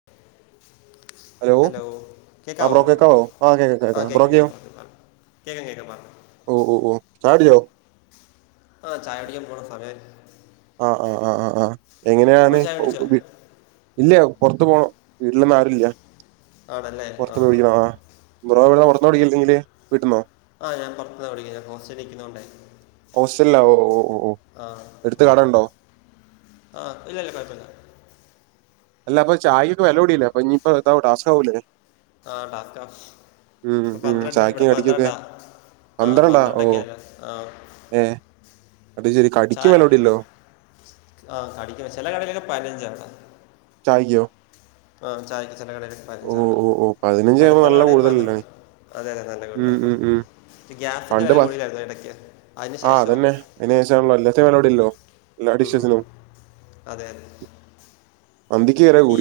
[inaudible] Hello ആ കേക്കാവോ bro ആ കേക്കാം ആഹ് കേക്കാം കേക്ക ബ്രോക്കെയോ കേക്കാം [unintelligible] കേക്കാം കേക്കാം പറഞ്ഞോ ഓ ഓ ഓ ചായട്‌ചോ ആഹ് ചായ കുടിക്കാൻ പോകണം സമയ ആഹ് ആഹ് ആഹ് ആഹ് ആഹ് ബ്രോ എങ്ങനെയാണ് ചായ കുടിച്ചോ ഇല്ല പുറത്ത പോണം വീട്ടിലന്നും ആരുല്ല ആണല്ലേ ആ പുറത്ത പോടിക്കണം ആഹ് ബ്രറോവിടെറന്ന്ടിക്കയില്ലെങ്കിൽ വീട്ടന്നോ ആഹ് ഞാൻ പുറത്തുനി വിളിക്ക ഞാൻ ഹോസ്റ്റല ഇിക്കുന്നോണ്ടേ ആഹ് അട്ത്ത് കട ഉണ്ടോ ആഹ് ഇല്ലല്ല കുഴപ്പമില്ല അല്ല അപ്പൊ ചായൊക്കെ വിലലവിടയില്ല അപ്പൊ ഇനി ഇപ്പോ ഇത ടാസ്കാവലേ ആഹ് ടാസ്ക്കാ ഉം ഇപ്പ ഉം പന്ത്രണ്ട് ഇവിടെ ചായക്കും കടിക്കൊക്കെ പന്ത്രണ്ടാ ആഹ് പന്ത്രണ്ടൊക്കെയല്ലേ ആഹ് ഏഹ് അയ്ശരി ചായ ആഹ് കടിക്ക ചില കടയിലൊക്കെ പതിനഞ്ചാണ്ട ചായി്ക്കോ ആഹ് ചായക്ക് ചില കടൽ പതിനഞ്ചട ഓ ഓ പതിനഞ്ചാകുമ്പോ അടുത്തള നല്ല കട പ കൂടുതലല്ലേ അതെ അതെ നല്ല കൂടു ഉം ഉം ഉം അപ്പ ഗ്യാസിന്റെ വില പണ്ട് കൂടലായിന്ന ഇടക്ക് അതിനു ആ ശേഷം അതന്നെ അനേശാണ്ല്ലോ എല്ലാത്തിനും വല കൂടിയല്ലോ എല്ലാ ഉം ഡിഷസിനും അതെ അതെ അന്തക്ക ഈ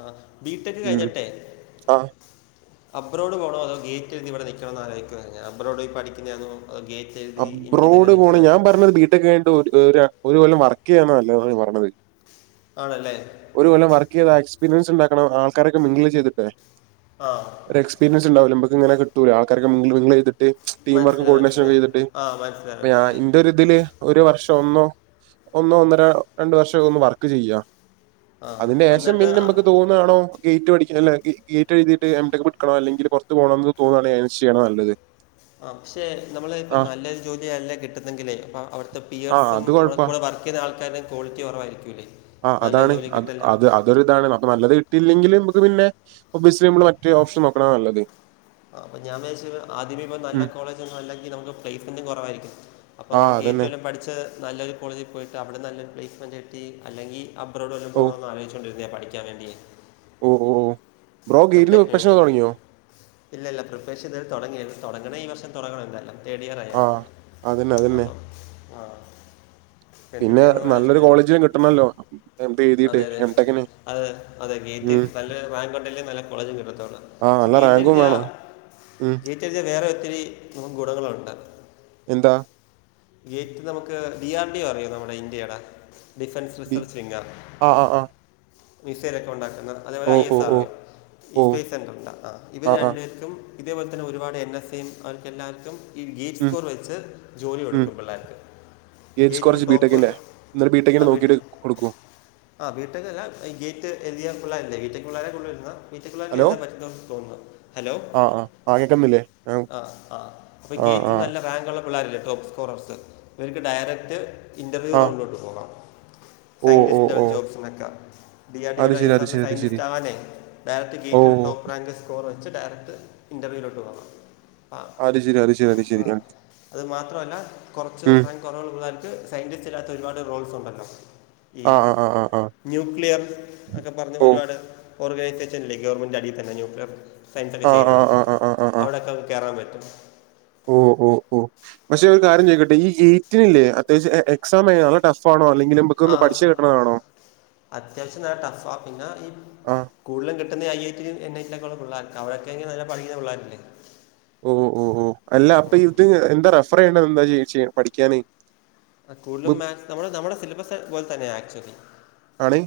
ആഹ് ബീട്ടക്ക് ഉം കഴിഞ്ഞട്ടെ ആ അബ്രോഡ് പോകണോ അതോ ഗേറ്റ് എഴതിവിടെ നിൽണമെന്ന് ആലോയ്ക്കുവഞാൻ അബ്രോഡ പോയി പഠിക്കതണോ അത ഗേറ്റ് എഴുതി ഇന്ത്യ തന്നെ അബ്രോഡ് പോണ നിൽക്കണേ ഞാൻ പറഞ്ഞത് ബീടെക്ക് കിട്ട് ഒരു കൊല്ലം വർക്ക് ചെയ്യാന്നല്ല ൻ പറഞ്ഞത് ആണല്ലേ ഒരുകൊല്ലം വർക്ക് ചെയ്ത എക്സ്പീരിയൻസ് ഉണ്ടാക്കണം ആൾക്കാരൊക്കെ മിംഗിൾ ചെയ്തിട്ടേ ആഹ് ഒരു എക്സ്പീരിയൻസ് ഉണ്ടാവൂല്ല ഇമ്മക്ക് ഇങ്ങനെ കിട്ടൂല്ല ആൾക്കാരൊക്കെ മിംഗിൾ ചെയ്തിട്ട് ടീം വർക്ക് കോർഡിനേഷനൊക്കെ ആഹ് മനസ്സിലായി മനസ്സിലായി ഒര് ഇതില് ഒരു വർഷം ഒന്നോ ഒന്നോ ഒന്നര രണ്ട് വർഷം ഒക്കെ ഒന്ന് വർക്ക് ചെയ്യാ ആ അതിന്റെ ഏഷം എന്നിട്ട് ആ പിന്നമ്മക്ക് തോന്ന് ന്നാണോ ഗേറ്റ് പടിക്ക് അല്ലേ ഗെ ഗേറ്റ് എഴുതീട്ട് എം ടെക് പഠിക്കണോ അല്ലെങ്കില് പൊർത്ത് പോണംന്ന് തോന്നാണേ അയ്നൻസ്ച് ചെയ്യുന്നതാ നല്ലത് ആഹ് പക്ഷെ നമ്മള് ആ ഇപ്പം നല്ലൊരു ജോലിയല്ല കിട്ടുന്നേങ്കിലേ അപ്പ അവിടുത്തെ പി ആഹ് എഫ്സും അത് അവിടെ കൊഴപ്പാ. കൂട വർ ക്ക്യ്ത ആൾക്കാർടെ കോളിറ്റി കുറവായിരിക്കൂല്ലേ ആഹ് അതാണ് അത് അ തൊരുതാണ് മ്മക്ക് നല്ലത് കിട്ടിയില്ലെങ്കില് മ്മക്ക് പിന്നെ ഒബ്വിയസ്ലി നമ്മള് മറ്റേ ഓപ്ഷൻ നോക്കണ നല്ലത് ആഹ് അപ്പം ഞാൻ വിയാച് ആദ്യമേ ഇപ്പം നല്ല ഉം. കോളേജൊന്നും അല്ലെങ്കി നമുക്ക് പ്ലേസ്മെന്റും കുറവായിരിക്കും അപ്പം നമ്മൾ ആഹ് ഗേറ്റ് അതന്നെ. വരെ പഠിച്ച് നല്ലൊരു കോളേജിൽ പോയിട്ട് അവിടെ നല്ലൊരു പ്ലേസ്മെന്റ് കിട്ടി അല്ലെങ്കി അബ്രോഡ് വല്ലോം ഓഹ്. പോണോന്ന് ആലോചിച്ചോണ്ടി രുന്ന പഠിക്കാൻ വേണ്ടി ഓഹ് ഓം എം ടെക് കഴിഞ്ഞിട്ട് ഇല്ലില്ല പ്രിപ്പറേഷൻ ഇതുവരെ തുടങ്ങീല്ല തുടങ്ങണേ ഈ വർഷം തുടങ്ങണം എന്തായാലും തേഡ് ഇയർ ആയാർന്ന് ആഹ്. അതന്നെ അതന്നെ. അപ്പം ആഹ് പിന്നെ നല്ലൊരു കോളേജിലും കിട്ടണല്ലോ എന്ത് എഴുതിട്ടേ അതെ അതെ എം ടെക്കിന് അതെ അതെ ഗേറ്റ് ഉം. നല്ലൊരു റാങ്ക് ണ്ടെങ്കി നല്ല കോളേജും കിട്ടത്തോളു ആഹ് പക്ഷേ നല്ല ഗേറ്റ് റാങ്കും എഴുതിയാ വേണം. ഉം. ഗേ റ്റ് എഴുതിയാ വേറെ ഒത്തിരി ഗുണങ്ങൾ ഒണ്ട് എന്താ ഗേറ്റ് നമുക്ക് ഡി ആർ ഡി ഒ അറിയോ നമ്മടെ ഇന്ത്യേടെ ഡിഫൻസ് ബി റിസർച്ചിങ്ങ് ആഹ് ആഹ് ആഹ്. മിസൈലൊക്കെ ഉണ്ടാക്കുന്ന അതേപോലെ ഐ ഓഹ് എസ് ഓഹ് ആർ ഒ ഓഹ് യും ഈ ഓഹ്. സ്പേസ് സെൻ്റർണ്ടാ ആഹ് ഇവർ രണ്ടുപേർക്കും ഇതേപോലെ തന്നെ ഒരുപാട് എൻ എസ് എ യും അവർക്കെല്ലാർക്കും ഈ ഗേറ്റ് ഉം സ്കോർ വെച്ച് ജോലി ഉം. കൊടുക്കും പിള്ളേർക്ക് ഗേറ്റ് സ്കോർ ഗേറ്റിൽ ജി ടോപ്പ് ബിടെക്കിന്റെ. ഇന്നലെ ബിടെക്കിന്റെ അവിട്ട് നോക്കിട്ട് കൊടുക്കൂ. ആഹ് ബി ടെക് അല്ല ഗേറ്റ് എഴുതിയ പിള്ളേരില്ലേ ബിടെക് പിള്ളാരാ കൂടുതൽ വരുന്ന ബിടെക് പിള്ളാർക്കേ ഹലോ എഴുതാൻ പറ്റത്തോന്ന് തോന്നുന്ന് ഹലോ ആഹ് ആഹ്. ആഹ് കേക്കുന്നില്ലേ? ആഹ് ആഹ് അപ്പം ഗേറ്റിന് ആഹ് നല്ല റാങ്കൊള്ള പുള്ളാരില്ലേ ടോപ്പ് സ്കോറർസ് അവർക്ക് ഡയറക്ട് ഇന്റർവ്യൂ ആ റൗണ്ടിലോട്ട് പോകാം ഓ ഓ സൈന്റിസ്റ്റ് ലെവൽ ഓ ജോബ്സിന് ഒക്കെ ഡി ആർ ഡി ഓ അത് ശരി അത് ശരി [unintelligible] അത് ശരി സയന്റിസ്റ്റ് ആവാനേ ഡയറക്ട് ഓ ഗേറ്റ് ടോപ്പ് റാങ്ക് സ്കോർ വച്ച് ഡയറക്റ്റ് ഇന്റർവ്യൂലോട്ട് പോവാം ആഹ് അത് ശരി അത് ശരി അത് ശരി ആഹ് അത് ശരി അതുമാത്രമല്ല കുറച്ച് ഉം റാ കുറവുള്ളവർക്ക് സയിന്റിസ്റ്റ് ഇല്ലാത്ത ഒരുപാട് റോൾസ് ഉണ്ടല്ലോ ഈ ആ ആ ആ ആ ആ ന്യൂക്ലിയർ ഒക്കെ പറഞ്ഞ് ഓ ഒരുപാട് ഓർഗനൈസേഷനില്ലേ ഗവൺമെന്റിന്റെ അടിയിൽ തന്നെ ന്യൂക്ലിയർ ഫ്രണ്ട്‌സ് ഒക്കെ ആ ആ ചെയ്യുന്ന ആ ആ ആ അവിടൊക്കെ കയറാൻ പറ്റും ഓഹ് ഓഹ് ഓഹ് പക്ഷെ ഒരു കാര്യം ചോയ്ക്കട്ടെ ഈ ഗേറ്റിനില്ലേ അത്യാവശ്യം എ എക്സാം എങ്ങനാ നല്ല ടഫ് ആണോ അല്ലെങ്കില് മ്പ ആഹ് അത്യാവശ്യം നല്ല ടഫാ പിന്നാ ഈ ആ കൂടുതും കിട്ടുന്നെ ഐ ഐ റ്റി ലും എൻ ഐ റ്റി ലും ഒക്കെ ഉള്ള പിള്ളേർക്കാ അവിടെയൊക്കെയാണേ നല്ല പഠിക്കുന്ന പിള്ളേരില്ലേ ഓഹ് ഓഹ് ഓഹ് അല്ല അപ്പൊ ഇത് എന്താ റഫർ ചെയ്യേണ്ടത് എന്താ ചോദിച്ചേ പഠിക്കാന് ആഹ് കൂടുതലും ബുക്ക് മാക്സ് നമ്മുടെ നമ്മുടെ സിലബസ് പോലെ തന്നെയാ ആക്ച്വലി ആണ്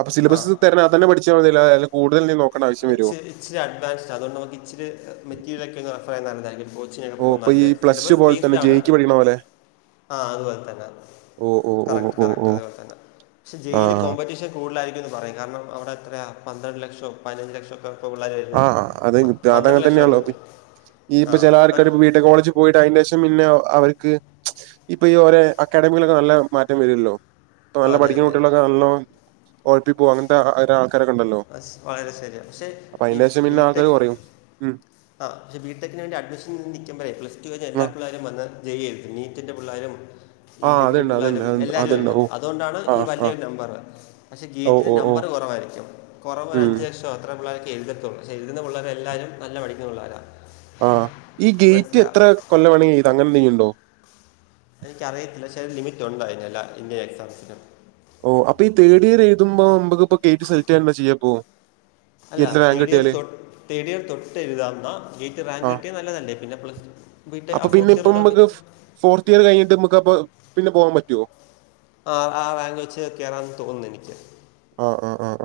അപ്പൊ ആ സിലബസ് തെരഞ്ഞ് അതന്നെ പഠിച്ചാ മതിയല്ലോ കൂടുതൽ ഇനി നോ ഇച്ച് ഇച്ചരി അഡ്വാൻസ്ഡാ അതുകൊണ്ട് നമുക്ക് ഇച്ചിരി മെറ്റീരിയലൊക്കെ ഒന്ന് റെഫർ ചെയാൻ നല്ലതായിരിക്കും കോച്ചിനെക്ക ഓ പോന്ന അപ്പൊ ഈ നല്ലെ പ്ലസ് ടു സിലബസ് പോലെ തന്നെ ബേസ്ഡ് ആണ് ജെഇക്ക് പഠിക്കണ പോലെ ആഹ് അതുപോൽ തന്നെ ഓ ഓ ഓ കറക്റ്റ് ഓ കറക്റ്റ് ഓ അതുപോൽ തന്നെ പക്ഷെ ജയിലി ആ കോമ്പറ്റീഷൻ കൂടുതലായിരിക്കും എന്ന് പറയും കാരണം അവിടെ എത്രയാ പന്ത്രണ്ട് ലക്ഷം പതിനഞ്ച് ലക്ഷം അപ്പോ പിള്ളാര് വെ ആഹ് അഹ് അതെനു താതങ്ങൻ തന്നെയാള്ളോ കു ഈ ആ ഇപ്പ ചെലേ അപ്പം ആർക്കാര് ഇപ്പം വീട്ട് കോളേജ് പോയിട്ട് അയ്ന്റെഷം പിന്നെ അവർക്ക് ഇപ്പൊ ഈ ഓരേ അക്കാഡമിയിലൊക്കെ നല്ല മാറ്റം വരുല്ലോ ഇപ്പം നല്ല അതെ പഠിക്കുന്ന അതെ കുട്ടിളൊക്കെ നല്ലോ ഴപ്പിപ്പോകും അങ്ങൻത്തെ ആ ആൾക്കാരൊക്കെണ്ടല്ലോ ശരിയാ പക്ഷേ ഈ പിന്നെ ആൾക്കാര് ബിടെക് കൊറയും. ഉം ആഹ് പക്ഷെ ബിടെക്കിന് വേണ്ടി അഡ്മിഷന് നിൽക്കപ്പോഴേ പ്ലസ് ടു കഴിഞ്ഞ് ആ എല്ലാ പിള്ളേരും വന്ന് ജ യി എടുത്ത് നീറ്റിന്റെ പിള്ളേരും ഈ ആ ഡിഗ്രി അതുണ്ട് അതുണ്ട് പിള്ളേരും അതുണ്ട് എല്ലാവരും അതുണ്ട്. എത്തും ഓ അതുകൊണ്ടാണ് ആ ഈ ആ വലിയൊരു നമ്പർ പക്ഷെ ഓ നീറ്റിന്റെ ഓ ഓ നമ്പർ കുറവായിരിക്കും കുറവ് ഒരു ഉം അഞ്ചു ലക്ഷം അത്ര പിള്ളേർക്ക് എഴുതത്തുള്ളൂ പക്ഷേ എഴുതുന്ന പിള്ളേരെല്ലാരും നല്ല പഠിക്കുന്ന പിള്ളേരാ ആഹ് ഈ ഗേറ്റ് എത്ര കൊല്ലം വേണമെങ്കിൽ എഴുത ഇത് അങ്ങനെ എന്തെങ്കിലും ഉണ്ടോ എനിക്കറിയത്തില്ല പക്ഷെ ലിമിറ്റ് ഉണ്ട് അതിനെല്ല ഇന്ത്യൻ എക്സാംസിനും ഓ അപ്പൊ ഈ തേഡ് ഇയർ എഴുമ്പോ നമുക്കിപ്പോ കേറ്റ് സെക്ട് ചെയ്യപ്പോ അല്ല തേഡിയർ തൊട്ട് തൊട്ട് എഴുതാവുന്ന ഗെറ്റ് റാങ്ക് ആ കിട്ടിയ ന്നതല്ലേ പിന്നെ പ്ലസ്ടു അപ്പൊ പിന്നെ ഇപ്പം നമുക്ക് ഫോർത്ത് ഇയർ കഴിഞ്ഞിട്ട് നമുക്ക് അപ്പം പിന്നെ പോവാൻ പറ്റുവോ ആഹ് ആഹ് റാങ് വെച്ച് കയറാെന്ന് തോന്നുന്നു എനിക്ക് ആഹ് ആഹ് ആഹ് ആഹ്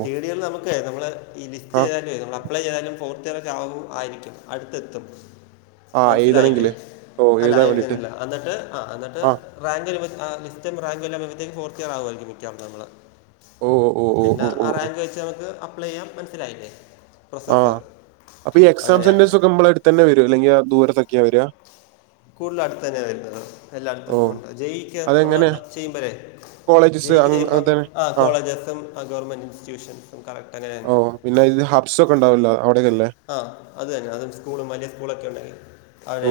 തേഡ് ഇയർല് നമക്കേ നമ്മള് ഈ ആ ലിസ്റ്റ് ഇതക്കെ നമ്മള് അപ്ലൈ ചെയ്താലും ഫോർത്ത് ഇയറൊക്കെ ആവും ആയിരിക്കും അടുത്തെത്തും ആ മനസ്സിലായില്ലേ എഴുതണെങ്കില് ഓ അല്ല എഴുതാൻ വേണ്ടിട്ട് ആരുന്നില്ല അന്നട്ട് ആഹ് അന്നട്ട് ആ റാക് ല ആഹ് ലിസ്റ്റും റാങ് എല്ലാം വരുമ്പത്തേക്ക് ഫോർത്ത് ഇയർ ആകുമായിരിക്കും മിക്കാ നമ്മൾ ഓ ഓ ഓ പിന്നെ ഓ ഓ ഓ ആറായിരം രൂപ വെച്ച് അപ്ലൈ ചെയ്യാം മനസ്സിലായില്ലേ പ്രോസസ്സ് ആഹ് അപ്പൊ ഈ എക്സാം അങ്ങനെയാ സെന്റേഴ്സ് ഒക്കെ നമ്മളുടെ അടുത്ത് തന്നെ വരിക അല്ലെങ്കിൽ ദൂരത്തൊക്കെയാ വരിക കൂടുതലും അടുത്ത് തന്നെയാണ് വരുന്നത് എല്ലായിടത്തും ഓ ഉണ്ട് ജ യി ക്ക് നമ്മള് അതെങ്ങനെ ചെയ്യുമ്പോഴേ ജ കോളേജസ് യി ക്ക് ചെയ്യുമ്പ അങ്ങനെ തന്നെ ആഹ് ആ കോളേജ് എസ് എം ഗവൺമെന്റ് ഇൻസ്റ്റിറ്റ്യൂഷൻസും കറക്ട് അങ്ങനെ ഓ തന്നെ പിന്നെ ഇത് [unintelligible] ഒണ്ടാവില്ല അവിടേക്കെല്ലേ ആഹ് അത് തന്നെ അതും സ്കൂളും വലിയ സ്കൂളൊക്കെ ഉണ്ടെങ്കി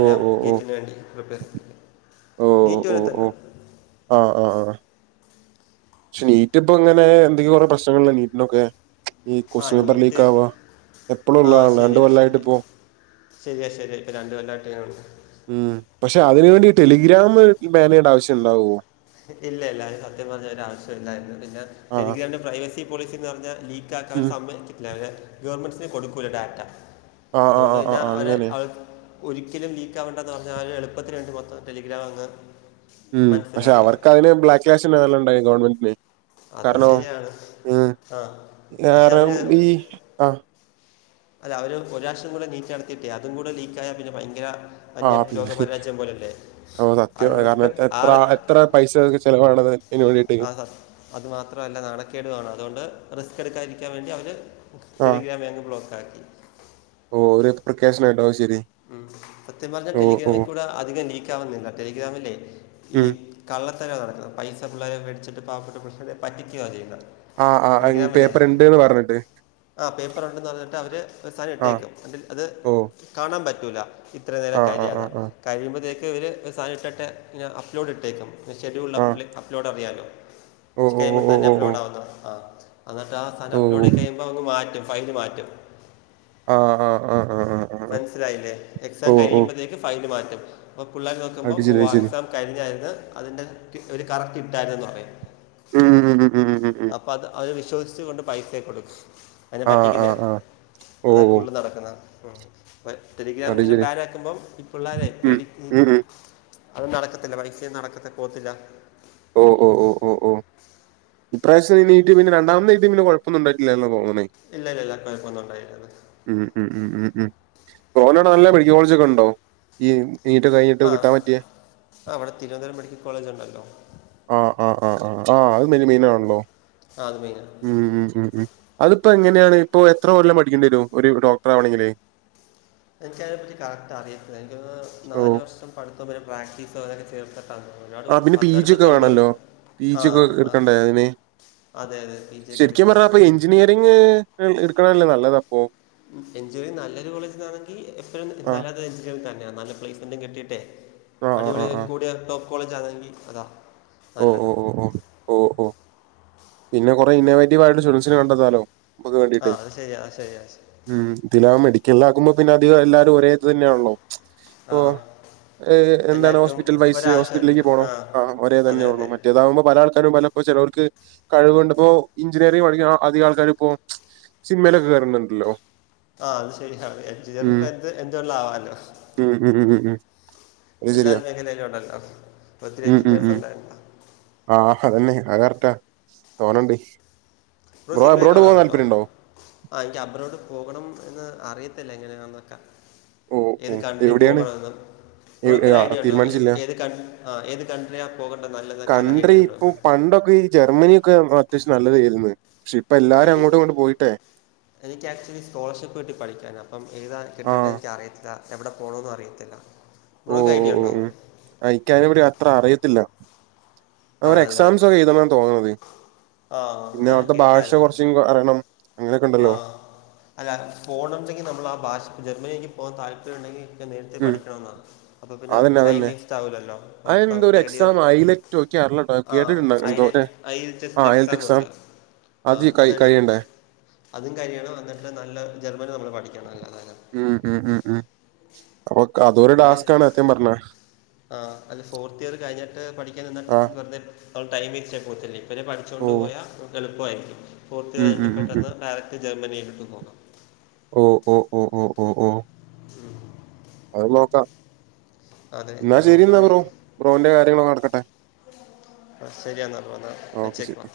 ഓ ഓ ഓ ഗേറ്റിന് വേണ്ടി പ്രറിപ്പയർ ചെയ് നീറ്റ് പോലെ തന്നെയെ ആഹ് ആഹ് പക്ഷെ നീറ്റ് ഇപ്പം ഇങ്ങനെ എന്തെങ്കിലും ഒക്കെ പ്രശ്നങ്ങളാ നീറ്റിനൊക്കെ ഈ ആ കൊസ്റ്റ്യൻപേപ്പർ നീറ്റ് ലീക്ക് ആവാ എപ്പഴും ഉള്ളതാണല്ലോ രണ്ട് കൊല്ലായിട്ട് ഇപ്പോ ശരിയ ശരിയാ ഇപ്പം രണ്ടു കൊല്ലമായിട്ട് ഉം പക്ഷെ അതിന് വേണ്ടി ഈ ടെലിഗ്രാം ബാൻ ചെയ്യുന്ന ആവശ്യമുണ്ടാവുമോ ഇല്ല ഇല്ല അതിന് സത്യം പറഞ്ഞാ ഒരു ആവശ്യമില്ലായിരുന്നു പിന്നെ ആ ടെലിഗ്രാമിന്റെ പ്രൈവസി പോളിസി എന്ന് പറഞ്ഞാൽ ഉം. ലീക്ക് [unintelligible] ഗവൺമെന്റിന് കൊടുക്കൂല്ല ഡാറ്റ ആ ആ അതുകൊണ്ട് ആ ആ തന്നെ ആ അവരെ അങ്ങനെ. അവർ ഒരിക്കലും ലീക്ക് ആവേണ്ടതന്ന് പറഞ്ഞാൽ എളുപ്പത്തിൽ രണ്ട് മൊത്തം ടെലിഗ്രാം അങ്ങ് ഉം പക്ഷെ മനസ്സിലായോ അവർക്ക് അതിന് [unintelligible] നല്ല ഉണ്ടായിക്കാണും ഗവൺമെന്റിന് അത് കാരണോ ശരിയാണ് ഉം ആ പക്ഷെ വേറെ അവർ ഈ ആഹ് അല്ല അവര് ഒര് പ്രാവിശ്യം കൂടെ നീറ്റ് നടത്തിട്ടെ അതും കൂടെ ലീക്കായാ പിന്നെ ഭയങ്കര ആ വല്യ ലോക പിന്നെ പരാജയം പോലല്ലേ ഓ സത്യം അതി കാരണം റിസ്ക്ക് എത്ര എത്ര ആറ് എത്ര പൈസയാ അവർക്ക് ചിലവാണത് ആഹ് അതു മാത്രമല്ല നാണക്കേട് ആണ് അതുകൊണ്ട് റിസ്ക് എടുക്കാതിരിക്കാൻ വേണ്ടി അവര് ആ ടെലിഗ്രാമങ്ങ് ബ്ലോക്ക് ആക്കി ഓ ഒരു [unintelligible] പ്രക്കേശന്ണ്ടാവും ശരി. സത്യം പറഞ്ഞാൽ ഓ ഓ ടെലിഗ്രാമിൽ കൂടെ അധികം ലീക്ക് ആവുന്നില്ല ടെലിഗ്രാമിലേ ഈ ഉം. കള്ളത്തരോ നടക്കുന്നത് പൈസ പിള്ളേരോ മേടിച്ചിട്ട് പാവപ്പെട്ട പിള്ളേരെ പറ്റിക്കുകയാ ചെയ്യുന്നത് ആഹ് ആഹ് പേപ്പർ ഇണ്ട്ന്ന് പറഞ്ഞിട്ട് ആഹ് പേപ്പർ ഉണ്ടെന്ന് പറഞ്ഞിട്ട് അവര് മെസ്സേജ് ആ ഇട്ടേക്കും നെട്ട് അത് ഓ കാണാൻ പറ്റൂല ഇത്ര ആ നേരം ആ ആ കഴിയാതെ ആ കഴിയുമ്പഴത്തേക്ക് [unintelligible] ഇട്ട് അപ്ലോഡ് ഇട്ടേക്കും. ഷെഡ്യൂൾഡ് ആ അപ് അപ്ലോഡ് അറിയാല്ലോ ഓ ഓ ഓ ഓ [unintelligible] ഓ അപ്ലോഡ് ആവുന്നോ ആഹ് എന്നിട്ട് ആഹ് സാനം ഓ ഓ അപ്ലോഡ് കഴിയുമ്പോൾ അങ് മാറ്റും ഫയല് മാറ്റും ആഹ് ആഹ് ആഹ് ആഹ് മനസ്സിലായില്ലേ എക്സാം ഓ കഴിയുമ്പോഴത്തേക്ക് ഫയൽ മാറ്റും അപ്പ പിള്ളേർ അത് നോക്കുമ്പോൾ ശരി അത് ശരി. [unintelligible] കഴിഞ്ഞായിരുന്നു അതിന്റെ കി ഒരു കറക്റ്റ് കിട്ടായിരുന്നന്ന് പറയാം ഉം ഉം ഉം ഉം ഉം ഉം ഉം അത് വിശ്വസിച്ച് കൊണ്ട് പൈസകൊടുക്കും ആ ആ പറ്റിക്കുന്ന ആ. ഓ അതാ ഓ കൂടുതൽ നടക്കുന്നെ അപ്പ ടെലിഗ്രാം അത് ഇങ്ങനെ ശരി. ബാനാക്കുമ്പോം ഈ പിള്ളേരെേ ഉം. പേടിക്കും ഉം ഉം. അത് നടക്കത്തില്ല പൈസൊ നടക്കത്തി പോവത്തില്ല.. ഓ ഓ ഓ ഓ ഓ ഇപ്രാവശം നീറ്റ് പിന്ന രണ്ടാമത് എയ്തിയത് പിന്നെ കൊഴപ്പന്നണ്ടട്ടില്ലന്ന് തോന്നണേ ഇല്ല ഇല്ല ഇല്ല കൊയപ്പം ഉണ്ടായില്ല ഉം ഉം ഉം ഉം ഉം ഒനാവിടെ നല്ല മെഡിക്കൽ കോളേജ് ഒക്കെ ഉണ്ടോ ഈ നീറ്റ് കഴിഞ്ഞിട്ട് കിട്ടാൻ പറ്റിയെ ആഹ് ഇവിടെ തിരുവനന്തപുരം മെഡിക്കൽ കോളേജ്ണ്ടല്ലോ ആഹ് ആഹ് ആഹ് ആഹ് ആഹ് അത് മിൻമെയിൻ ആണല്ലോ. ആഹ് അത് മെയ്‌നാ. ഉം ഉം ഉം ഉം അതിപ്പോ എങ്ങനെയാണ് ഇപ്പൊ എത്ര കൊല്ലം പഠിക്കേണ്ടി വരും ഒരു ഡോക്ടർ ആവണെങ്കില്. എനിക്കതിനെപ്പറ്റി കറക്റ്റ് അറിയത്തില്ല എനിക്ക് ഓ നാല് വർഷം പടുത്തം പിന്നെ പ്രാക്ടീസോ അതും പാടി ചേർത്ത് അഞ്ചു വർഷ. [unintelligible] ഒട് ആ പിന്നെ പി ജി ഒക്കെ പത്ത്ടുപ്പിച്ചുണ്ട് വേണല്ലോ. പി ജി ഒക്കെ ആഹ് ആഹ് എടുക്കണ്ടേ അതിന്? അതെ അതെ പീജക്കെ ശരിക്കും എടുക്കണം. അപ്പൊ എഞ്ചിനീയറിങ് എടുക്കണല്ലേ നല്ലത അപ്പൊ. എഞ്ചിനിർങ് നല്ലൊരു കോളേജ്ന്നാണെങ്കിൽ എപ്പഴും ആഹ് നല്ല എ [unintelligible] നല്ല പ്ലേസ്മെന്റും കിട്ടിട്ടെ ആഹ് ആഹ് അടിപൊളി ആഹ് ആഹ് കൂടിയ ടോപ്പ് കോളേജ് ആണെങ്കിൽ അതാ. ഓ നല്ലത് ഓ ഓ ഓ ഓ ഓ പിന്നെ കുറെ ഇന്നോവേറ്റീവ് ആയിട്ടുള്ള [unintelligible] കണ്ടത്താല്ലോ. ആഹ് അത് ശരിയാ ശരിയാ. ഉം ഇദിലാ മെടിക്കലിലാക്കുമ്പോ പിന്നെ അധികം എല്ലാവരും ഒരേത് തന്നെയാണല്ലോ. ആഹ് ഏ എന്താണ് ഹോസ്പിറ്റൽ പൈസ് ഹോസ്പിറ്റലിലേക്ക് ആ പോണം ആഹ് ഒരേ അതെ തന്നെ ഉള്ള അതെ മറ്റേതാവുമ്പോ പല ആൾക്കാരും പല. ഇപ്പ ചേലോർക്. കഴിവ് കണ്ട ഇപ്പോ എഞ്ചിനീയറിംഗങ് പഠിക്ക അധിക ആൾക്കാരും ഇപ്പോ സിനിമയിലൊക്കെ കേയറുന്നുണ്ടല്ലോ. ആഹ് അത് ശരിയാ ഇപ്പ എന്ത് എന്ത് വേണേലും ആവാലോ. ഉം ഉം ഉ ഉം ഉം. അത് എല്ലാ ശരിയാ മേഖലയിലും ഉണ്ടല്ലോ ഒത്തിരി ഉം ഉം എഞ്ചിനെഴസ് ഉം ഉണ്ടായിരണ്ട. ആഹ് അതന്നെ അഹ് കറക്റ്റാ തോന്നണ്ട് ബ്രോ എബ്രോഡ് പോവാൻ താല്പര്യം ഉണ്ടോ. ആഹ് എനിക്ക് അബ്രോഡ് പോകണം എന്ന് അറിയത്തില്ല എങ്ങനെയാന്നൊക്കെ. ഓ ഓ ഏത് കൺട്രി എവിടെയാണ് പോകണമെന്ന്. ബ്രോക്ക് ഒരു ഐഡിയ ഉണ്ടോ തീരുമാനിച്ചില്ല ഏത് കൺ ആഹ് ഏത് കൺട്രിയ ആണ് പോകേണ്ടത് നല്ലത് [unintelligible] കൺട്രി ഐഡിയ ഉണ്ടോ. ഇപ്പൊ പണ്ടൊക്കെ ഈ ജർമ്മനിയൊക്കെ അത്യാവശ്യം നല്ലതായിരുന്നു പക്ഷെ ഇപ്പൊ ആ, എല്ലാരും എനിക്ക് അങ്ങോട്ടും ഇങ്ങോട്ടും പോയിട്ടേ. എനിക്ക് ആക്ച്ലി സ്കോളർഷിപ്പ് കിട്ടി പഠിക്കാൻ അപ്പം [unintelligible] കിട്ടേണ്ട ആഹ് എനിക്ക് അിയത്തില്ല. എവിടെ പോകണോന്ന് അറിയത്തില്ല ബ്രാക്ക് ഐഡിയ ഉണ്ടോ. ആഹ് ഇക്ക് അയ്ന പറ്റി അത്ര അറിയത്തില്ല അവരെ ആണല്ലേ എക്സാംസ് ഒക്കെ എഴതണാണ് തോന്നണത് ആ പിന്നെ ഞാൻ അവരുടെ ഭാഷ കുറച്ച അറിയണം. അങ്ങനെയൊക്കെ ഉണ്ടല്ലോ ആഹ് അല്ല പോകണണ്ടെങ്കിൽ നമ്മൾ ആഹ് ഭാഷ ജർമ്മനിയിലക്ക് പോകാൻ താല്പര്യമം ഉണ്ടെങ്കിൽ. നേരത്തെ ഉം പഠിക്കണമെന്നാണ് അപ്പോൾ പിന്നെ അതന്നെ ടൈം അതന്നെ വേസ്റ്റ് ആകില്ലല്ലോ ഇപ്പോൾ അതെന്തോ ഒരു തേർഡ് ഇയർ. എക്സാം അയിലറ്റോ അറിയില്ലട്ടോ കേട്ടിട്ടുണ്ടോ ആഹ് എന്തോ ആഹ് [unintelligible] അയിലത്തെ എക്സാം ഉണ്ട് ആഹ് കൈ അത് കഴിയണ്ടേ അതും കഴിയണം എന്നിട്ട് നല്ല ജർമ്മൻ നമ്മൾ പഠിക്കണം അല്ലാരം ഉം ഉം ഉം ഉം [unintelligible] അല്ലെ ആണ് സത്യം പറഞ്ഞ ആഹ് അല്ലെ ഫോർത്ത് ഇയർ കഴിഞ്ഞിട്ട് പഠിക്കാൻ ആഹ് നിനിട്ട് വെർതെ [unintelligible] ഓ പഠിച്ചോണ്ട് പോയാ എളുപ്പയിരിക്കും ഓക്ക് ഉം ഉം [unintelligible] ഉം ഉം പെട്ടെന്ന് ഡയറക് ജർമ്മനിയിൽക് പോണം ഓഹ് ഓഹ് ഉം അഹ് നോക്കാം ന്നാ ശരിന്നാ നോക്കണം ബ്രോ എനിക്ക് ബ്രോന്റെ കാര്യങ്ങളൊക്ക നടക്കട്ടെ അ ശരിയന്ന എന്നാ ഓക്കെ ശരി വച്ചേക്ക